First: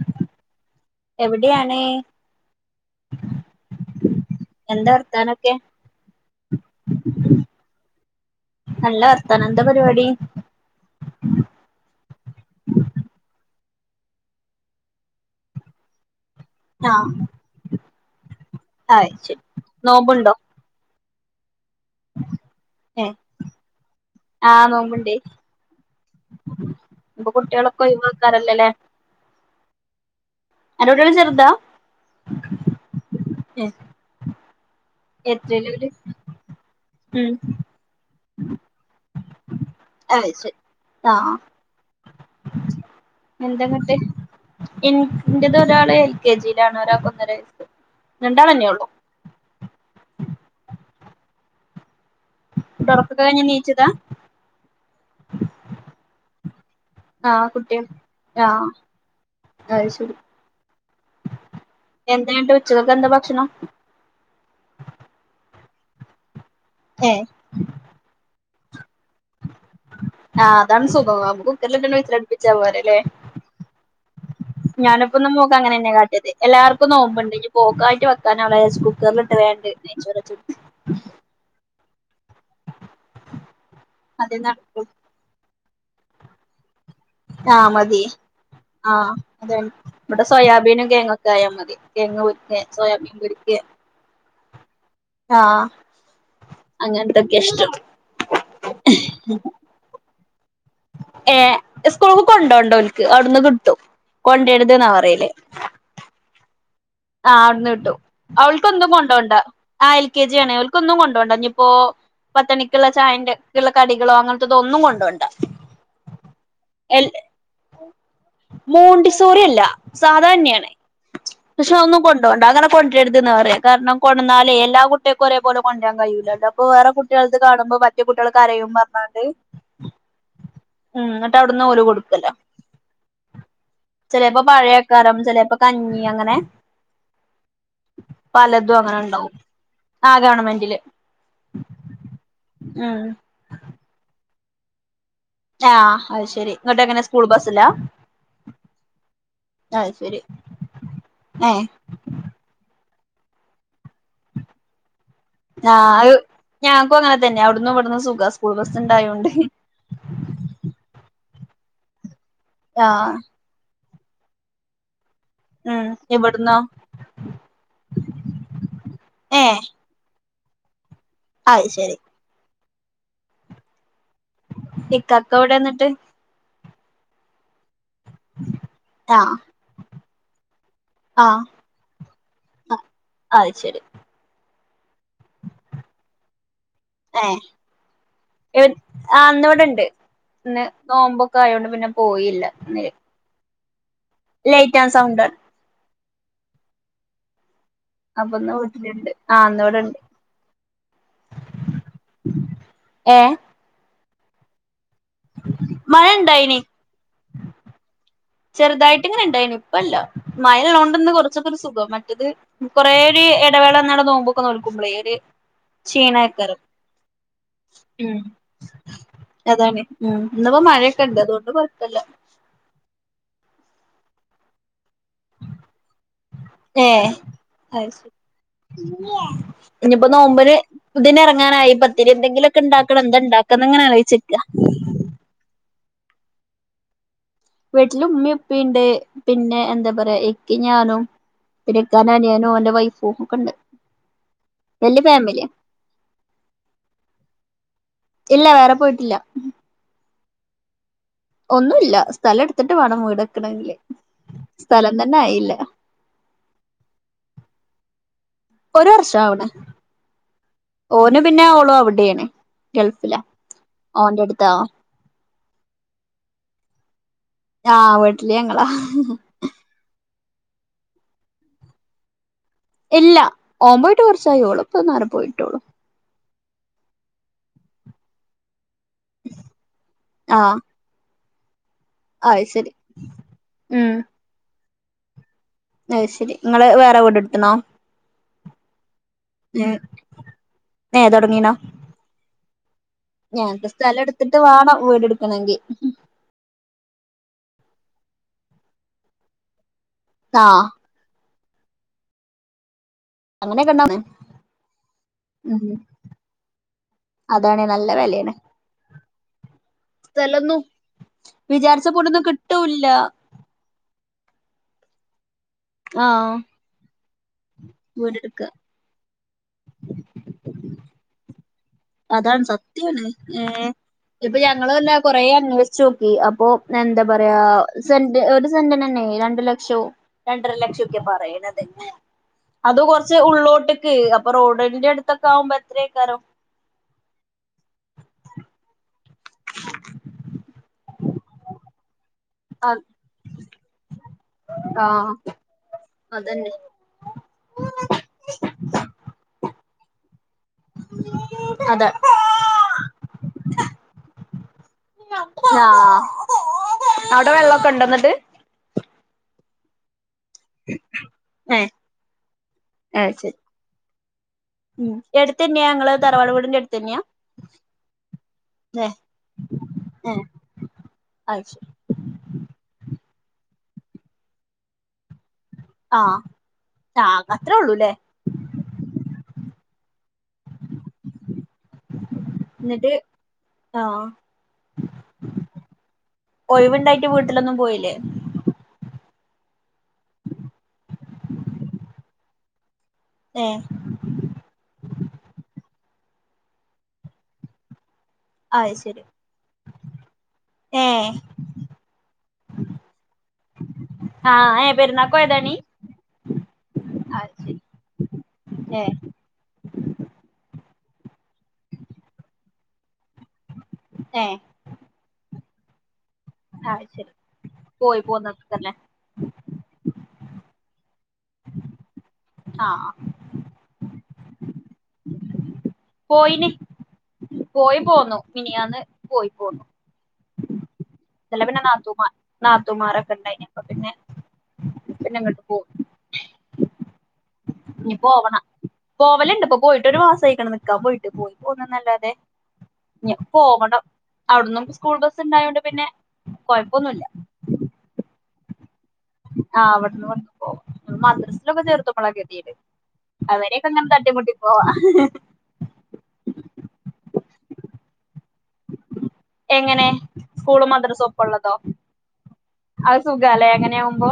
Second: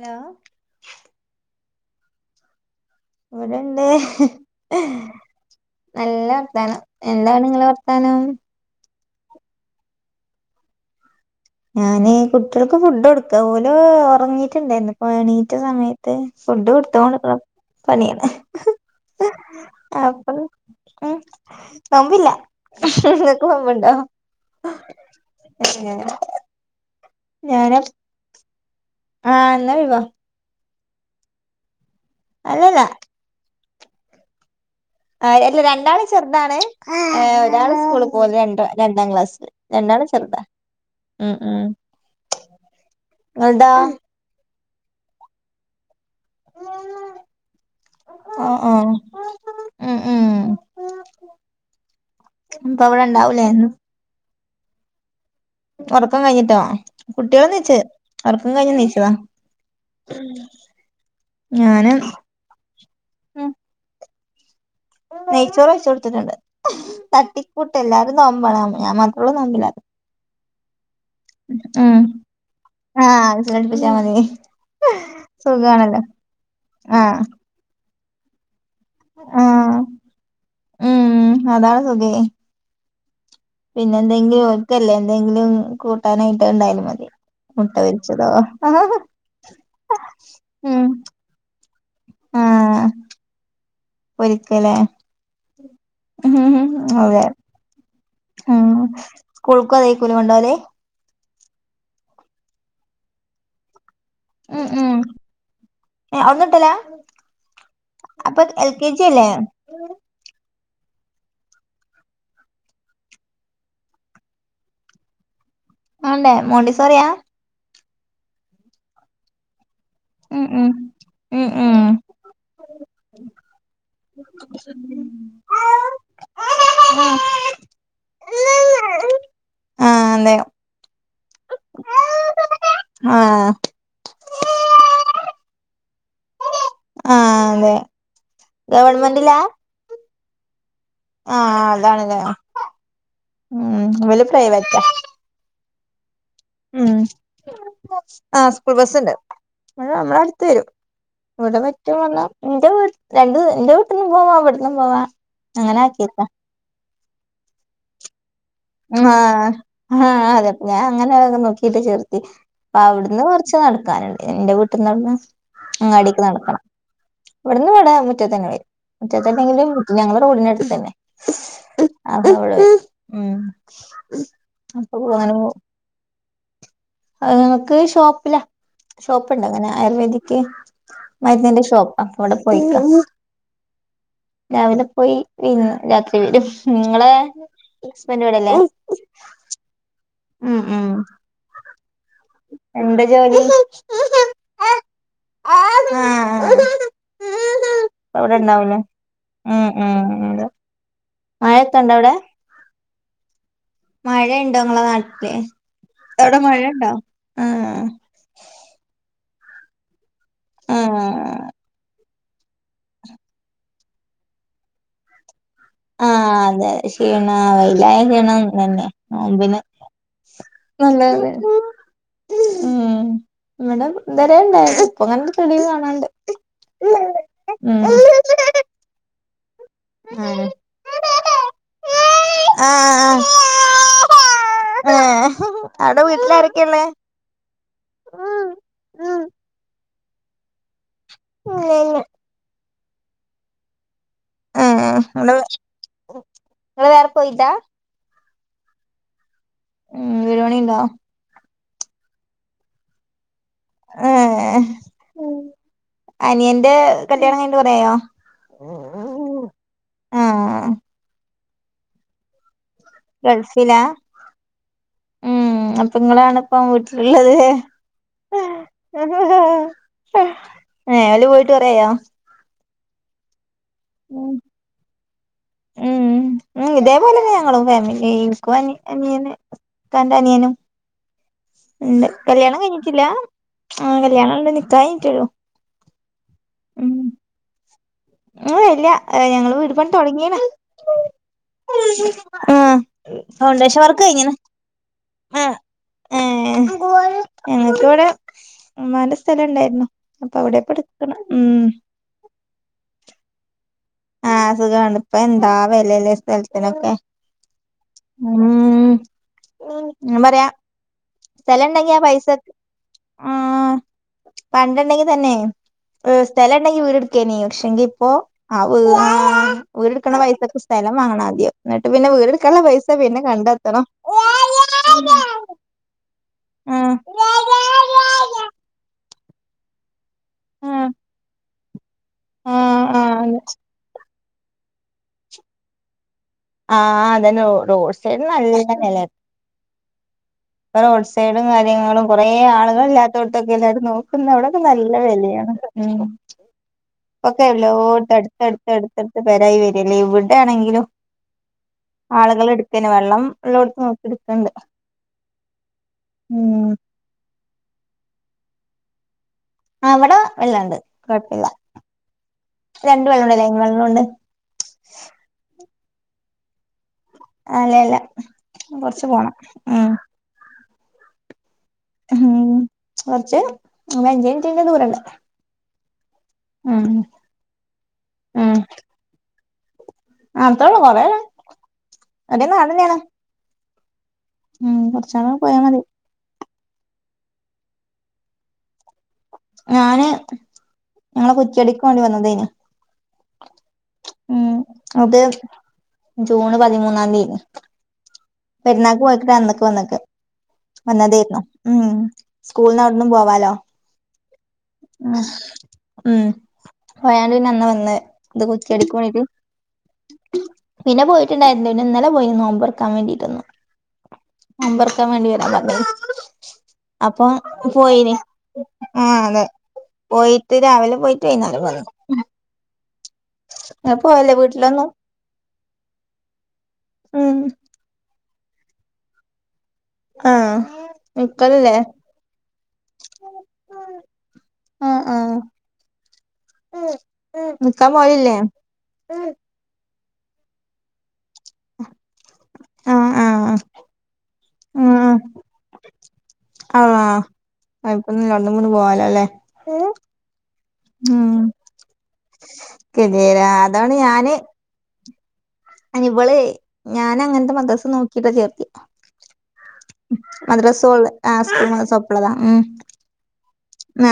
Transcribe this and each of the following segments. ഹ എവിടെയാണ് ഇവിടെണ്ട് എന്താ വർത്താനൊക്കെ നല്ല വർത്താനം എന്താണ് നിങ്ങളെ വർത്താനം നല്ല വർത്താനം എന്താ പരിപാടി ഞാൻ കുട്ടികൾക്ക് ഫുഡ് കൊടുക്ക പോലും ഉറങ്ങിട്ടുണ്ട് എന്നക്കെ വേണീറ്റ സമയത്ത് ഫുഡ് ആഹ് കൊടുത്തോണ്ട്ക്ണ പണിയണ് ആഹ് ശരി നോമ്പുണ്ടോ അപ്പം ഏ നോമ്പില്ല ഏ ഇങ്ങക്ക് നോമ്പുണ്ടോ ആഹ് നോമ്പുണ്ടേ ഏ ഇപ്പൊ കുട്ടിയോളൊക്കെ ഒയി വോക്കാറല്ലല്ലേ ആ ഇന്ന് ഓയ് വാ അൻ്റുട്ട്യേള് ചെറുതാ അല്ലല്ലാ ഏ ആ യല്ല എത്രയിലാ ഓല് രണ്ടാള് ചെറുതാണ് ഉം ഒരാള് സ്കൂള്ല് പോക രണ്ട് രണ്ടാം ക്ലാസില് രണ്ട ള് ചെറുത ഉം ഉം എന്തങ്ങട്ട് ഇങ്ങൾതോ ഇൻ ഇൻ്റതൊരാളെ കെ ജിയിലാണ് ഒരാൾക്ക് ഒന്നര വയസ് ആഹ് രാണ്ടാളന്നെയ ഉള്ളു ആഹ് ഉം ഉം ഇന്ന്പ്പ അവിടെ തൊറക്കൊക്കെ കഴിഞ്ഞ് ഇണ്ടാവുലേ ഇന്ന് നീച്ചതാ ഉറക്കം കഴിഞ്ഞിട്ടോ ആഹ് കുട്ടികളെ നീച്ച് കുട്ടികൾ ഉറക്കം ആഹ് കഴിഞ്ഞ് നീച്ചതാ ഉം എന്തായിട്ട് ഉച്ചക്കക്കെന്താ ഭക്ഷണം ഉം നെയ്ച്ചോറ് വെച്ച് കൊടുത്തിട്ടുണ്ട് ഏ തട്ടിക്കൂട്ട് എല്ലാരും നോമ്പണ് ഞാൻ മാ ള്ളൂ നോമ്പില്ലാത്ത ആ അതാണ് സുഖം ആമ്പം കുക്കർല്ലിട്ടണ്ട് വിസില് അടുപ്പിച്ചാ പോര ല്ലേ ആഹ് വിസിലടിപ്പിച്ചാ മതി ഞാനിപ്പൊന്ന് മോക്കങ്ങനന്നെ സുഖാണല്ലോ കാട്ടിയത് എല്ലാർക്കും ആഹ് നോമ്പ്ണ്ട് ഇനിപോക്കായിട്ട് വെ ക്കാനാവൂലാ രാച്ച് കുക്കറിലിട്ട് വേണ്ട് ആഹ് നെയ്റോച്ച് ഉം അതാണ് സുഖേ പിന്നെ അതേ എന്തെങ്കിലും നടക്കൂ ഓൽക്കല്ലേ എന്തെങ്കിലും കൂട്ടാനായിട്ട് ഉണ്ടായാലും മതി ആ മുട്ട മതി പൊരിച്ചതോ ആ അതാണ് ഇവടെ ഉം സോയാബീനും കേയങ്ങൊക്കെ ആയാ മതി കെയങ് പൊരിക്കേ ആഹ് സോയാബീൻ പൊരിക്കേ പൊരിക്കലേ അതെ അങ്ങനത്തൊക്കെ ഇഷ്ടം ഉം സ്ക്കൂൾക്കും അതേക്കുലേ കൊണ്ടോവല് ഏ സ്കൂൾ കൊണ്ടോണ്ട ഓൽക്ക് അവിടുന്ന് കിട്ടും ഉം കൊണ്ടരുത് ന്നാ ഉം പറയല് ഏ അവ്ട്ന്ന് കിട്ടലാ ആ അവിടുന്ന് കിട്ടും. അപ്പൊ എൽ കെ അവൾക്ക്എന്തും ജി അല്ലേ കൊണ്ടോണ്ട ആ എൽ കെ ജി ആണേ ഓൽ ക്കൊന്നും കൊണ്ടോണ്ട ഇഞിപ്പോ പത്തണിക്കുള്ള ചായന്റെ ഒക്ക ഉള്ള കടികളോ അങ്ങനത്തെതോ ഒന്നും കൊണ്ടോണ്ട മാണ്ടേ മോണ്ടിസോറിയാ എൽ മോണ്ടിസോറി അല്ല ഉം ഉം സാധാന്നെയാണ് ഉം ഉം കൊണ്ടോണ്ട അങ്ങനെ കൊണ്ടരുത് ന്ന പറിയ കാരണം കൊണ്ടന്നാലേ എല്ലാ കുട്ടികൾക്കും ഒരേപോലെ കൊണ്ടരാൻ കയ്യൂലല്ലോ ഇപ്പൊ വേറെ ആഹ് കുട്ടിയേൾത് കാണുമ്പോ മറ്റേ കുട്ടിയെൾ കരയും പറഞ്ഞാണ്ട് ആഹ് അതെ ഉം ഇന്നട്ട് അവിട്ന്ന് ഓല് കൊടുക്കലാ ആഹ് ചെലേപ്പ പഴേക്കാരം ചെലേപ്പ കഞ്ഞി അങ്ങനെ ആഹ് അതെ പലതും അങ്ങനെ ഉണ്ടാവും ഗവൺമെന്റിലാ ആ ഗവണ്മെന്റില് ആഹ് അതാണ് ലേ ഉം ഇവല് പ്രൈവറ്റാ ആഹ് അത് ശെരി ഇങ്ങോട്ട് ഉം എങ്ങനെ സ്കൂൾ ബസ്സിലാ ആ സ്കൂൾ ബസ്സുണ്ട് അത് നമ്മുടെ ശെരി അടുത്ത് വരും ഏ ഇവിടെ [unintelligible] ഇൻ്റെ വീ രണ്ട് ഇന്റെ വീട്ടിന്നും പോവാ അവിടന്നും പോവാ അങ്ങനെ ആക്കിയേക്കാ ക്കു അങ്ങൻതന്നെ അവടന്നും ഇവിടുന്നും സുഖ സ് ഹാ ഹാ അതെ ഞാൻ അങ്ങനെയൊക്കെ നോക്കിട്ട് ചേർ ത്തിയെ. അപ്പൊ ആഹ് അവിടുന്ന് കൊറച്ച് നടക്കാനുണ്ട് ഇന്റെ വീട്ടിന്ന് അവ്ടന്ന് ഉം ഇവട്ന്നോ ഇവട്ന്ന് വടെ മുറ്റത്തന്നെ വരും ഏ മുറ്റത്തന്നെങ്കിലും ഞങ്ങളെ റോഡിന ടുത്തന്നെ അത് ശെരി അതോളു ഉം അപ്പൊ ഇക്കാക്ക എവിടെ ഇന്നട്ട് ആഹ് ഷോപ്പില്ല ആഹ് ഷോപ്പുണ്ട് അങ്ങനെ ആയുർവേദിക് മരുന്നേന്റെ ഷോപ്പ് അപ്പ അവിടെ പോയിക്ക അത്ശരി രാവിലെ പോയി പിന്നെ രാത്രി വരും നിങ്ങളെ ഏഹ് ഹസ്ബൻ്റ് വടല്ലേ ആ ഇന്നിവിടെണ്ട് ഇന്ന് നോമ്പൊക്കെ ആയോണ്ട് പിന്നെ പോയില്ല ഇല് എന്താ ജോലി ലൈറ്റ് ആൻ്റ് സൗണ്ട് ആ അവിടെ അപ്പൊ ഇന്ന് ഇണ്ടാവൂലേ വീട്ടിലുണ്ട് ആ ഉം ഇന്നിവിടെണ്ട് ഉം ഉം മഴയൊക്കെണ്ടൊ അവിടെ ഏ മഴയുണ്ടോ ങ്ങളെ നാട്ടില് മഴ അവിടെ ഇണ്ടായിനി മഴയുണ്ടോ ആ ചെറുതായിട്ട് ഇങ്ങനെ ഉണ്ടായി നു ഇപ്പല്ലോ മയ ആഹ് ഉള്ളോണ്ടന്ന് കൊറച്ചൊക്കെ ഒരു സുഖം കൊറേ ഒരു ഇടവേളന്ന നോമ്പ്ക്കെ നോൽക്കുമ്പോളേ ര് ആഹ് ക്ഷീണേക്കാരം അതെ ക്ഷീണ വെയിലായ ഉം ക്ഷീണം തന്നെ നോമ്പിന് അതാണ് ഇപ്പൊ മഴയൊക്കെ ഇണ്ട് നല്ലത് അതുകൊണ്ട് കൊഴപ്പല്ല ഇവടെ ഇതരേണായിനി അപ്പൊ അങ്ങനത്തെ തെളിവ് കാണാണ്ട് ഏ അത് ശരി ഇനിയിപ്പോ ആഹ് നോമ്പന് പുതിന് ഇറങ്ങാനായി പത്തിരി എന്തെങ്കിലുമൊക്കെ ഉണ്ടാക്കണം എന്താ ഉണ്ടാക്കന്ന് അങ്ങനെ ആലോചിച്ചിക്കാ ഏ അവിടെ വീട്ടില് ആാരക്കെയള്ളേ വീട്ടില് ഉമ്മിപ്പിണ്ട് പിന്നെ എന്താ പറയാ ഇക്കയും ഞാനും പിന്നെ ഇങ്ങള് ഇക്കാൻ്റെ അനിയനും ഓന്റെ വൈഫും ഒക്കെ ഉണ്ട് ആ വല്യ നിങ്ങള് ഫാമിലിയാ നിങ്ങള് വേറെ പോയില്ലാ ഇല്ല വേറെ പോയിട്ടില്ല ഉം വിട്പണിണ്ടോ ഒന്നുല്ല സ്ഥലം എടുത്തിട്ട് വേണം വീടക്കണെങ്കില് ഏഹ് സ്ഥലം തന്നെ ആയില്ല അനിയന്റെ കല്യാണം കഴിഞ്ഞിട്ട് കൊറേയായോ ഒരു വർഷം അവിടെ ആഹ് ഓനും പിന്നെ ഓളോ അവിടെയാണ് ഗൾഫില ഗൾഫിലാ ഓന്റെ അടുത്ത് ഉം അപ്പൊ ഇങ്ങളാണ് ഇപ്പ വീട്ടിലുള്ളത് ആഹ് വീട്ടില് ഞങ്ങളാ ല് പോയിട്ട് കൊറയായോ ഇല്ല ഓ പോയിട്ട് കുർച്ചായി ഓള്പ്പന്നരെ പോയിട്ടോളൂ ഉം ഇതേപോലെന്നെ ഞങ്ങളും ഫാമിലി ഇക്കു അനിയനന്റെ അനിയനും ആഹ് ഉണ്ട് അത് കല്യാണം ശരി കഴിഞ്ഞിട്ടില്ല ആഹ് കല്യാണം ഉണ്ട് നിക്കാഹ് കഴഞ്ഞിട്ടുള്ളൂ അ ശരി നിങ്ങള് വേറെ വീടെ എടുത്തണോ ഉ വല്ല ഞങ്ങള് ഉം വിടുപണ തുടങ്ങിയന ഏ തുടങ്ങീണോ ആഹ ഞങ്ങക്ക് ഫൗണ്ടേഷൻ സ്ഥലം വർക്ക് ഇങ്ങനെ എടുത്തിട്ട് വേണം വീട് എടുക്കണെങ്കി ഞങ്ങൾക്ക് ഇവിടെ ഉമ്മാന്റെ സ്ഥലം ഉണ്ടായിരുന്നു അപ്പൊ അവിടെ ആഹ് പ എടുക്ക ഉം അങ്ങനെ കണ്ടാ ആഹ അ സുഖമാണ് ഇപ്പ എന്താ വിലല്ല സ്ഥലത്തിനൊക്കെ അതാണ് നല്ല വിലയാണ് ഉം പറയാ സ്ഥലൊന്നും വിചാരിച്ച സ്ഥലുണ്ടെങ്കി ആ പൊടിയൊന്നും പൈസക്കെ കിട്ടൂല്ല ആ പണ്ടണ്ടെങ്കി തന്നെ ആഹ് സ്ഥല ഉണ്ടെങ്കി വീട് ഇടക്കെനി നീ പക്ഷെങ്കി ഇപ്പോ വീടെടുക്ക ആവ് ര്ടുക്കണ പൈസൊക്കെ സ്ഥലം വാങ്ങണ ആദ്യം എന്നിട്ട് പിന്നെ അതാണ് വീടെടുക്കാനുള്ള പൈസ സത്യമാണ് പിന്നെ ഏർ ഇപ്പൊ ഞങ്ങളല്ല കൊറ കണ്ടെത്തണം അന്വേഷിച്ചു അപ്പൊ ഉം എന്താ പറയാ സെന്റ് ഒരു സെന്റിന തന്നെ രണ്ടു ലക്ഷം രണ്ടര ഉം ഉം ലക്ഷംൊക്കെ പറയണത് അത് കൊറച്ച് ഉള്ളോട്ടക്ക് റോഡൻന്റെ അടുത്ത ആകുമ്പോൾ എത്രക്കോ ആ അതന്നെ റോഡ് സൈഡിൻ നല്ല വെല ഇപ്പൊ റോഡ്സൈഡും കാര്യങ്ങളും കുറെ ആളുകൾ ആഹ് ഇല്ലാത്തോടത്തൊക്കെ എല്ലാരും നോക്കുന്ന അവിടക്കെ നല്ല ആഹ് വിലയാണ് ഉം അതന്നെ പക്കെല്ല് ഓട്ട് അടുത്ത്ടുത്ത് അടുത്ത്ടുത്ത് പേരായി വരും ഇല്ല ഇവിടെ ആണെങ്കിലും അതെ ആളുകൾ എടുക്കന് വെള്ളം [unintelligible] നോക്കടുക്കണ്ട് ആ അവിടെ വെള്ളോക്കെ ഇണ്ട് എന്നിട്ട് ആ ഇവിടെ വെള്ളാണ്ട് കുഴപ്പില്ല ഏഹ് രണ്ട് ഏഹ് വെള്ളുണ്ട് ശരി ലൈൻ വെള്ളോണ്ട് ഉം എടുത്തന്നെയാ ഞങ്ങള് തറവാടുവീടിന്റെടു അല്ലല്ല കുറച്ച് പോണം ഉം ആയിശേരി ഉം കുറച്ച് ഒരു അഞ്ചിന്റിന്റെ ദൂരോണ്ട് ആ ചാത്ര അത്രേയുള്ളൂല്ലേ അ അത്രേ ഉള്ളൂ കൊറേങ്ങ് ഒരേ നാട് തന്നെ ആണ് ആ പോയാ മതി ഒഴിവുണ്ടായിട്ട് വീട്ടിലൊന്നും പോയില്ലേ ഞാന് ഞങ്ങളെ കുറ്റിയടിക്കു വേണ്ടി വന്നതേനു ഏ ഉം അത് ജൂണ് പതിമൂന്നാം തീയതി അത് പെരുന്നാക്ക് ശരി പോയിക്കട്ടെ അന്നക്കെ വന്നക്കെ ഏഹ് വന്നതേയിരുന്നു ഉം സ്കൂൾന്നവിടന്നും പോവാലോ ആഹ് ഏഹ് പെരുന്നാക്ക് പോയതാണീ ഉം അത് വയാണ്ട് പിന്നെ ശരി അന്ന് വന്ന് ഇത് ഏഹ് ചെടിക്കോണിക്ക് പിന്നെ പോയിട്ടുണ്ടായിരുന്നു പിന്നെ ഇന്നലെ പോയി നോമ്പുറക്കാൻ വേണ്ടിട്ട് തെന്നു ഏഹ് നോമ്പർക്കാൻ വേണ്ടിവരാൻ അത് ശരി അപ്പൊ പോയി പോയിന് പോന്നക്കല്ലേ ആ അതെ പോയിട്ട് രാവിലെ പോയിറ്റ് വൈകുന്നേരം വന്നു ആ ആ എപ്പോരും വീട്ടിലൊന്നു പോയിന് പോയി പോന്നു മഞാന്ന് മി പോയി പോന്നു ആ ചല്ല പിന്നെ നാത്തുമാർ നാത്തുമാർൊക്കെ ഉണ്ടായിഞ്ഞ് അപ്പൊ പിന്നെ ആഹ് ആഹ് പിന്നെങ്ങോട്ട് പോ നിക്കാൻ പോവലില്ലേ ഇനിപോവന്നാ പോവലിണ്ട് ഇപ്പൊ പോയിട്ട് ഒരു മാസം ആയിക്കണ് നിക്ക പോയിട്ട് പോയി പോകനല്ലാതെ ആഹ് ഞാ ആഹ് ആഹ് പോവാണ്ട അവിടന്നും സ്കൂൾ ബസ് ഇണ്ടായോണ്ട് പിന്നെ കൊഴപ്പൊന്നുല്ല ആ ഇപ്പൊ രണ്ടുമുന്ന് പോവാല ആ അവിടുന്ന് വന്ന് പോകും ഉം മദ്രസിലൊക്കെ ചേർത്തുഎപ്പളാ ഗതിട് ഗതികേടാ അവരെയൊക്കെ എങ്ങനെ തട്ടിമുട്ടി പോവാ അയിനിവള് ഞാൻ അങ്ങനത്തെ മദസ്സ് നോക്കിട്ടാ ചേർത്ത് എങ്ങനെ സ്കൂളും മദ്ര സോള മദ്രസും ഒപ്പള്ളതോ ആസ്ം അ സോപ്പിലതാ ഉം അത് സുഖാല്ലേ [unintelligible] [inaudible] അങ്ങനെയാവുമ്പോ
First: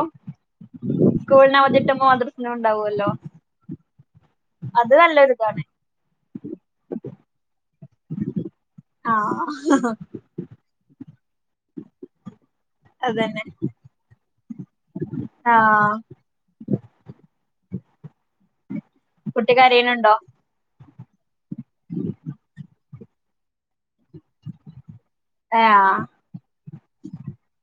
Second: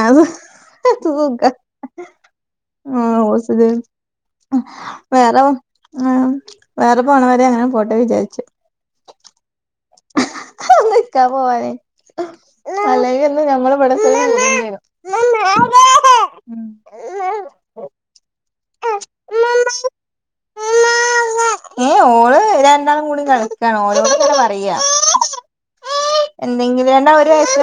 സ്കൂളിന് അവധിട്ടുമ്പോ മദ്രസിനും ഉണ്ടാവുവല്ലോ അത് നല്ലൊരു വേറെ ഇതാണ് വേ വേറെ പോണവരെ അങ്ങനെ പോട്ടെ വിചാരിച്ചു ആ ഇക്കാ പോയൊ? അല്ലന്ന് അതന്നെ ഞങ്ങള് ഇടെ ആഹ് ഉം കുട്ടിക്കരെണുണ്ടോ? ഏ ഓള് രണ്ടാളും കൂടി കളിക്കാണ് ഓള് [unintelligible] പറയാ ആ എന്തെങ്കിലും തന്നെ ഒരു വയസ്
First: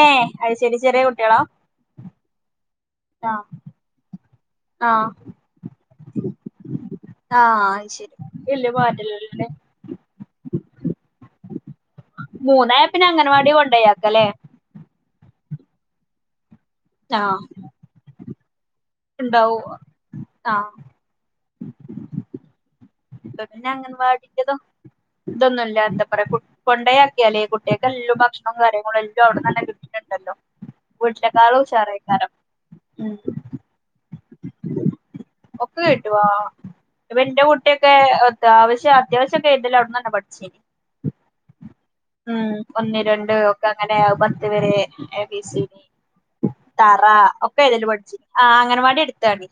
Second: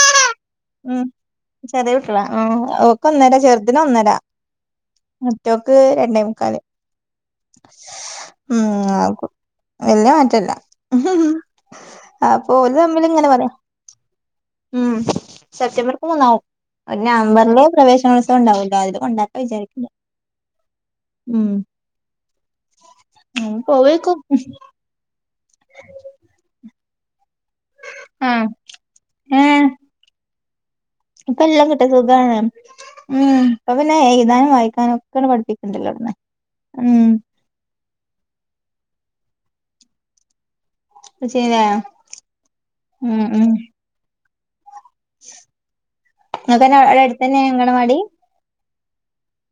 ഏഹ് അത് ശെരി ചെറിയ ഉം കുട്ടികളാ ശരി ഹലോ [unintelligible] ഓക്ക് ഒന്നര ആഹ് ചെറുതിന് ഒന്നേര ആഹ് മുറ്റോക്ക് രണ്ടേ മുക്കാല് ആഹ അത് ശരി ഇല് പാട്ടല്ല അ പോല് മൂന്നായ തമ്മിൽ പിന്നെ ഇങ്ങനെ പറയാ അംഗൻവാടി കൊണ്ടോയാക്കല്ലേ ഉം സെപ്റ്റംബർക്ക് മൂന്നാവും ആഹ് നവംബറിലെ പ്രവേശനോത്സവം ഉണ്ടാവാല് അതില് കൊണ്ടാക്ക ഉണ്ടാവും വിചാരിക്കില്ല ആഹ് ഉ ഉ പോവേക്കും ഇതൊന്നുമല്ല എന്താ പറയാ കൊണ്ടയാ ലെ കുട്ടികൾെല്ലാം ആഹ് ഭക്ഷണവും കാര്യങ്ങളും എല്ലാം അവിടെ നല്ല കിട്ടിട്ടുണ്ടല്ലോ ഇപ്പൊ എല്ലാം കിട്ട സുഖാണ് ഉം ഉ അപ്പൊ പിന്നെ യുതാനും വായിക്കാനും ഒക്കെ ഒക്കെ പഠിപ്പിക്കണ്ടല്ലോടന്ന് ആശ്യം അത്യാവശ്യം ഒക്കെ ഏയ്തൽ അവിടുന്നന്നെ പഠിച്ചേനി [unintelligible] ഉം ഒന്ന് ഉം രണ്ട് ഉം ഒക്കെ അങ്ങനെ പത്ത് വെരെ എ ബി സി ഡി ഇങ്ങക്കന്നെ അവടെ തറ അടുത്തന്നെ ഒക്കെ ഏതല് അംഗനവാടി പടിച്ചിരി ആ അങ്ങനെവാടി അടുത്താണി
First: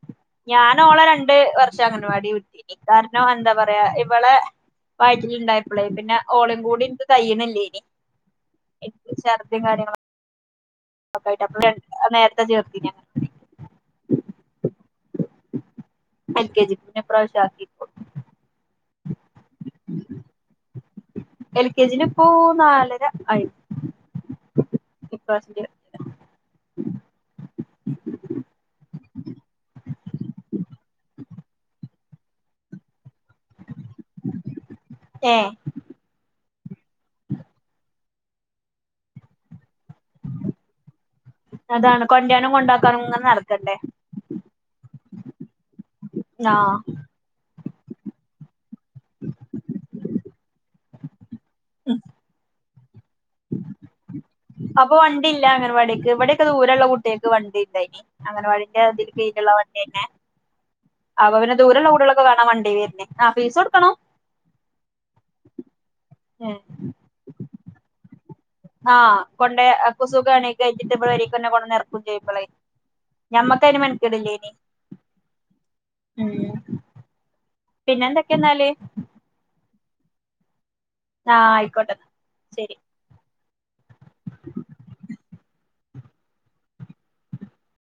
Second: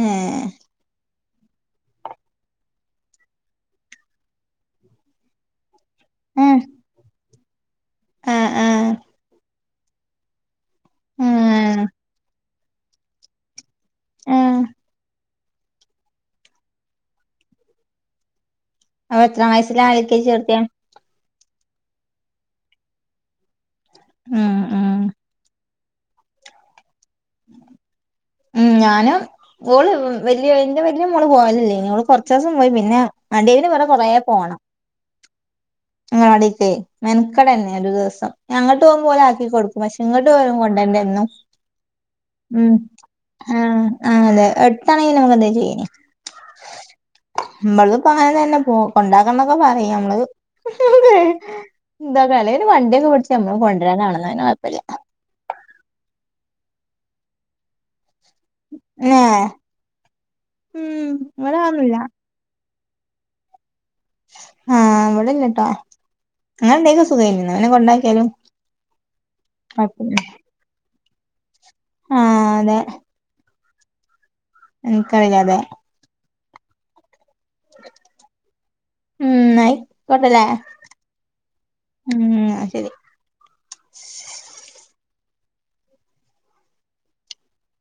ഏഹ് ഞാന ഓള രണ്ട് വർഷ അംഗൻവാടി വിട്ടിനി കാരണം എന്താ പറയാ ഇവളെ വയറ്റണ്ടായി പിന്നെ ഉം ഓളും കൂടി എനി കയ്യുന്നില്ലേ ആഹ് ആഹ് ഇനിക്ക് ശർദി കാര്യങ്ങളൊ ക്കട്ട് ആഹ് അപ്പ നേരത്തെ ചേർത്തി ആഹ എൽ കെ ജിപെ പ്രാവശ്യ അപ്പൊ എത്ര വയസ്സില ആദിക്ക ചേർത്തിയ? എൽ കെ ജി ഇപ്പോ നാലര ആയി [inaudible] ഉം ഉം ഉം ഞാനും ഓള് വല്യ എന്റെ വല്യ മോള് പോയാലല്ലേ ഓള് കുറച്ച ദിവസം പോയി പിന്നെ വണ്ടിൽ വടാ കൊറ പോണം ഏ ഞങ്ങ അടക്കെ മെനക്കട തന്നെ ഒരു ദിവസം ഞങ്ങോട്ട് പോക്മ്പോ ഓല ആക്കിടുക്കും പക്ഷെ ഇങ്ങോട്ട് പോലും കൊണ്ടണ്ട എന്നും അതാണ് കൊണ്ടരാനും ഉം കൊണ്ടാക്കാനും ഇങ്ങനെ ആ നടക്കണ്ടേ ആ അതെ അടുത്താണെങ്കി നമക്ക് എന്താ ചെയ്യണ ആഹ് നമ്മളത് പ അങ്ങനെ തന്നെ പോ കൊണ്ടാക്കണംക്കെ പറയും നമ്മള്ത് എന്താ തലേ വണ്ടേ കവി അപ്പൊ വണ്ടില്ല അങ്ങനവാടിക്ക് ഇവിടെക്കെ ദൂരള്ള കുട്ടികൾക്ക് വണ്ടി ഇണ്ടേനി അങ്ങനെവടിന്റെ ഇതിൽ ഏ കീഴുള്ള വണ്ടി തന്നെ ഉം അവ അവെ ഇവിടെ ദൂരുള്ള അതൊന്നുമില്ല കൂട്ടിലൊക്കെ കൊണ്ടോ വണ്ടി വ ആ പൈസ കൊടുക്കണം. ആഹ അവിടെല്ലട്ടോ അങ്ങനെ ണ്ടങ്കി സുഖേനു അങ്ങനെ ണ്ടാക്കിയാലും ആഹ കൊ കു സുഖണി കൈഞ്ഞിട്ട് പേരെക്കെന്നെ ഏറക്കുത്യയ്ക്കളെ ആഹ് ഞമ്മക്കതിന് മെണിക്കിടില്ലേ ഇനി ഉ കഴിയാതെ ഉം പിന്നെ എന്തൊക്കെയ എന്നാല് വെക്കല്ലേ ആ ആയിക്കോട്ടെന്നാ ശരി ശ്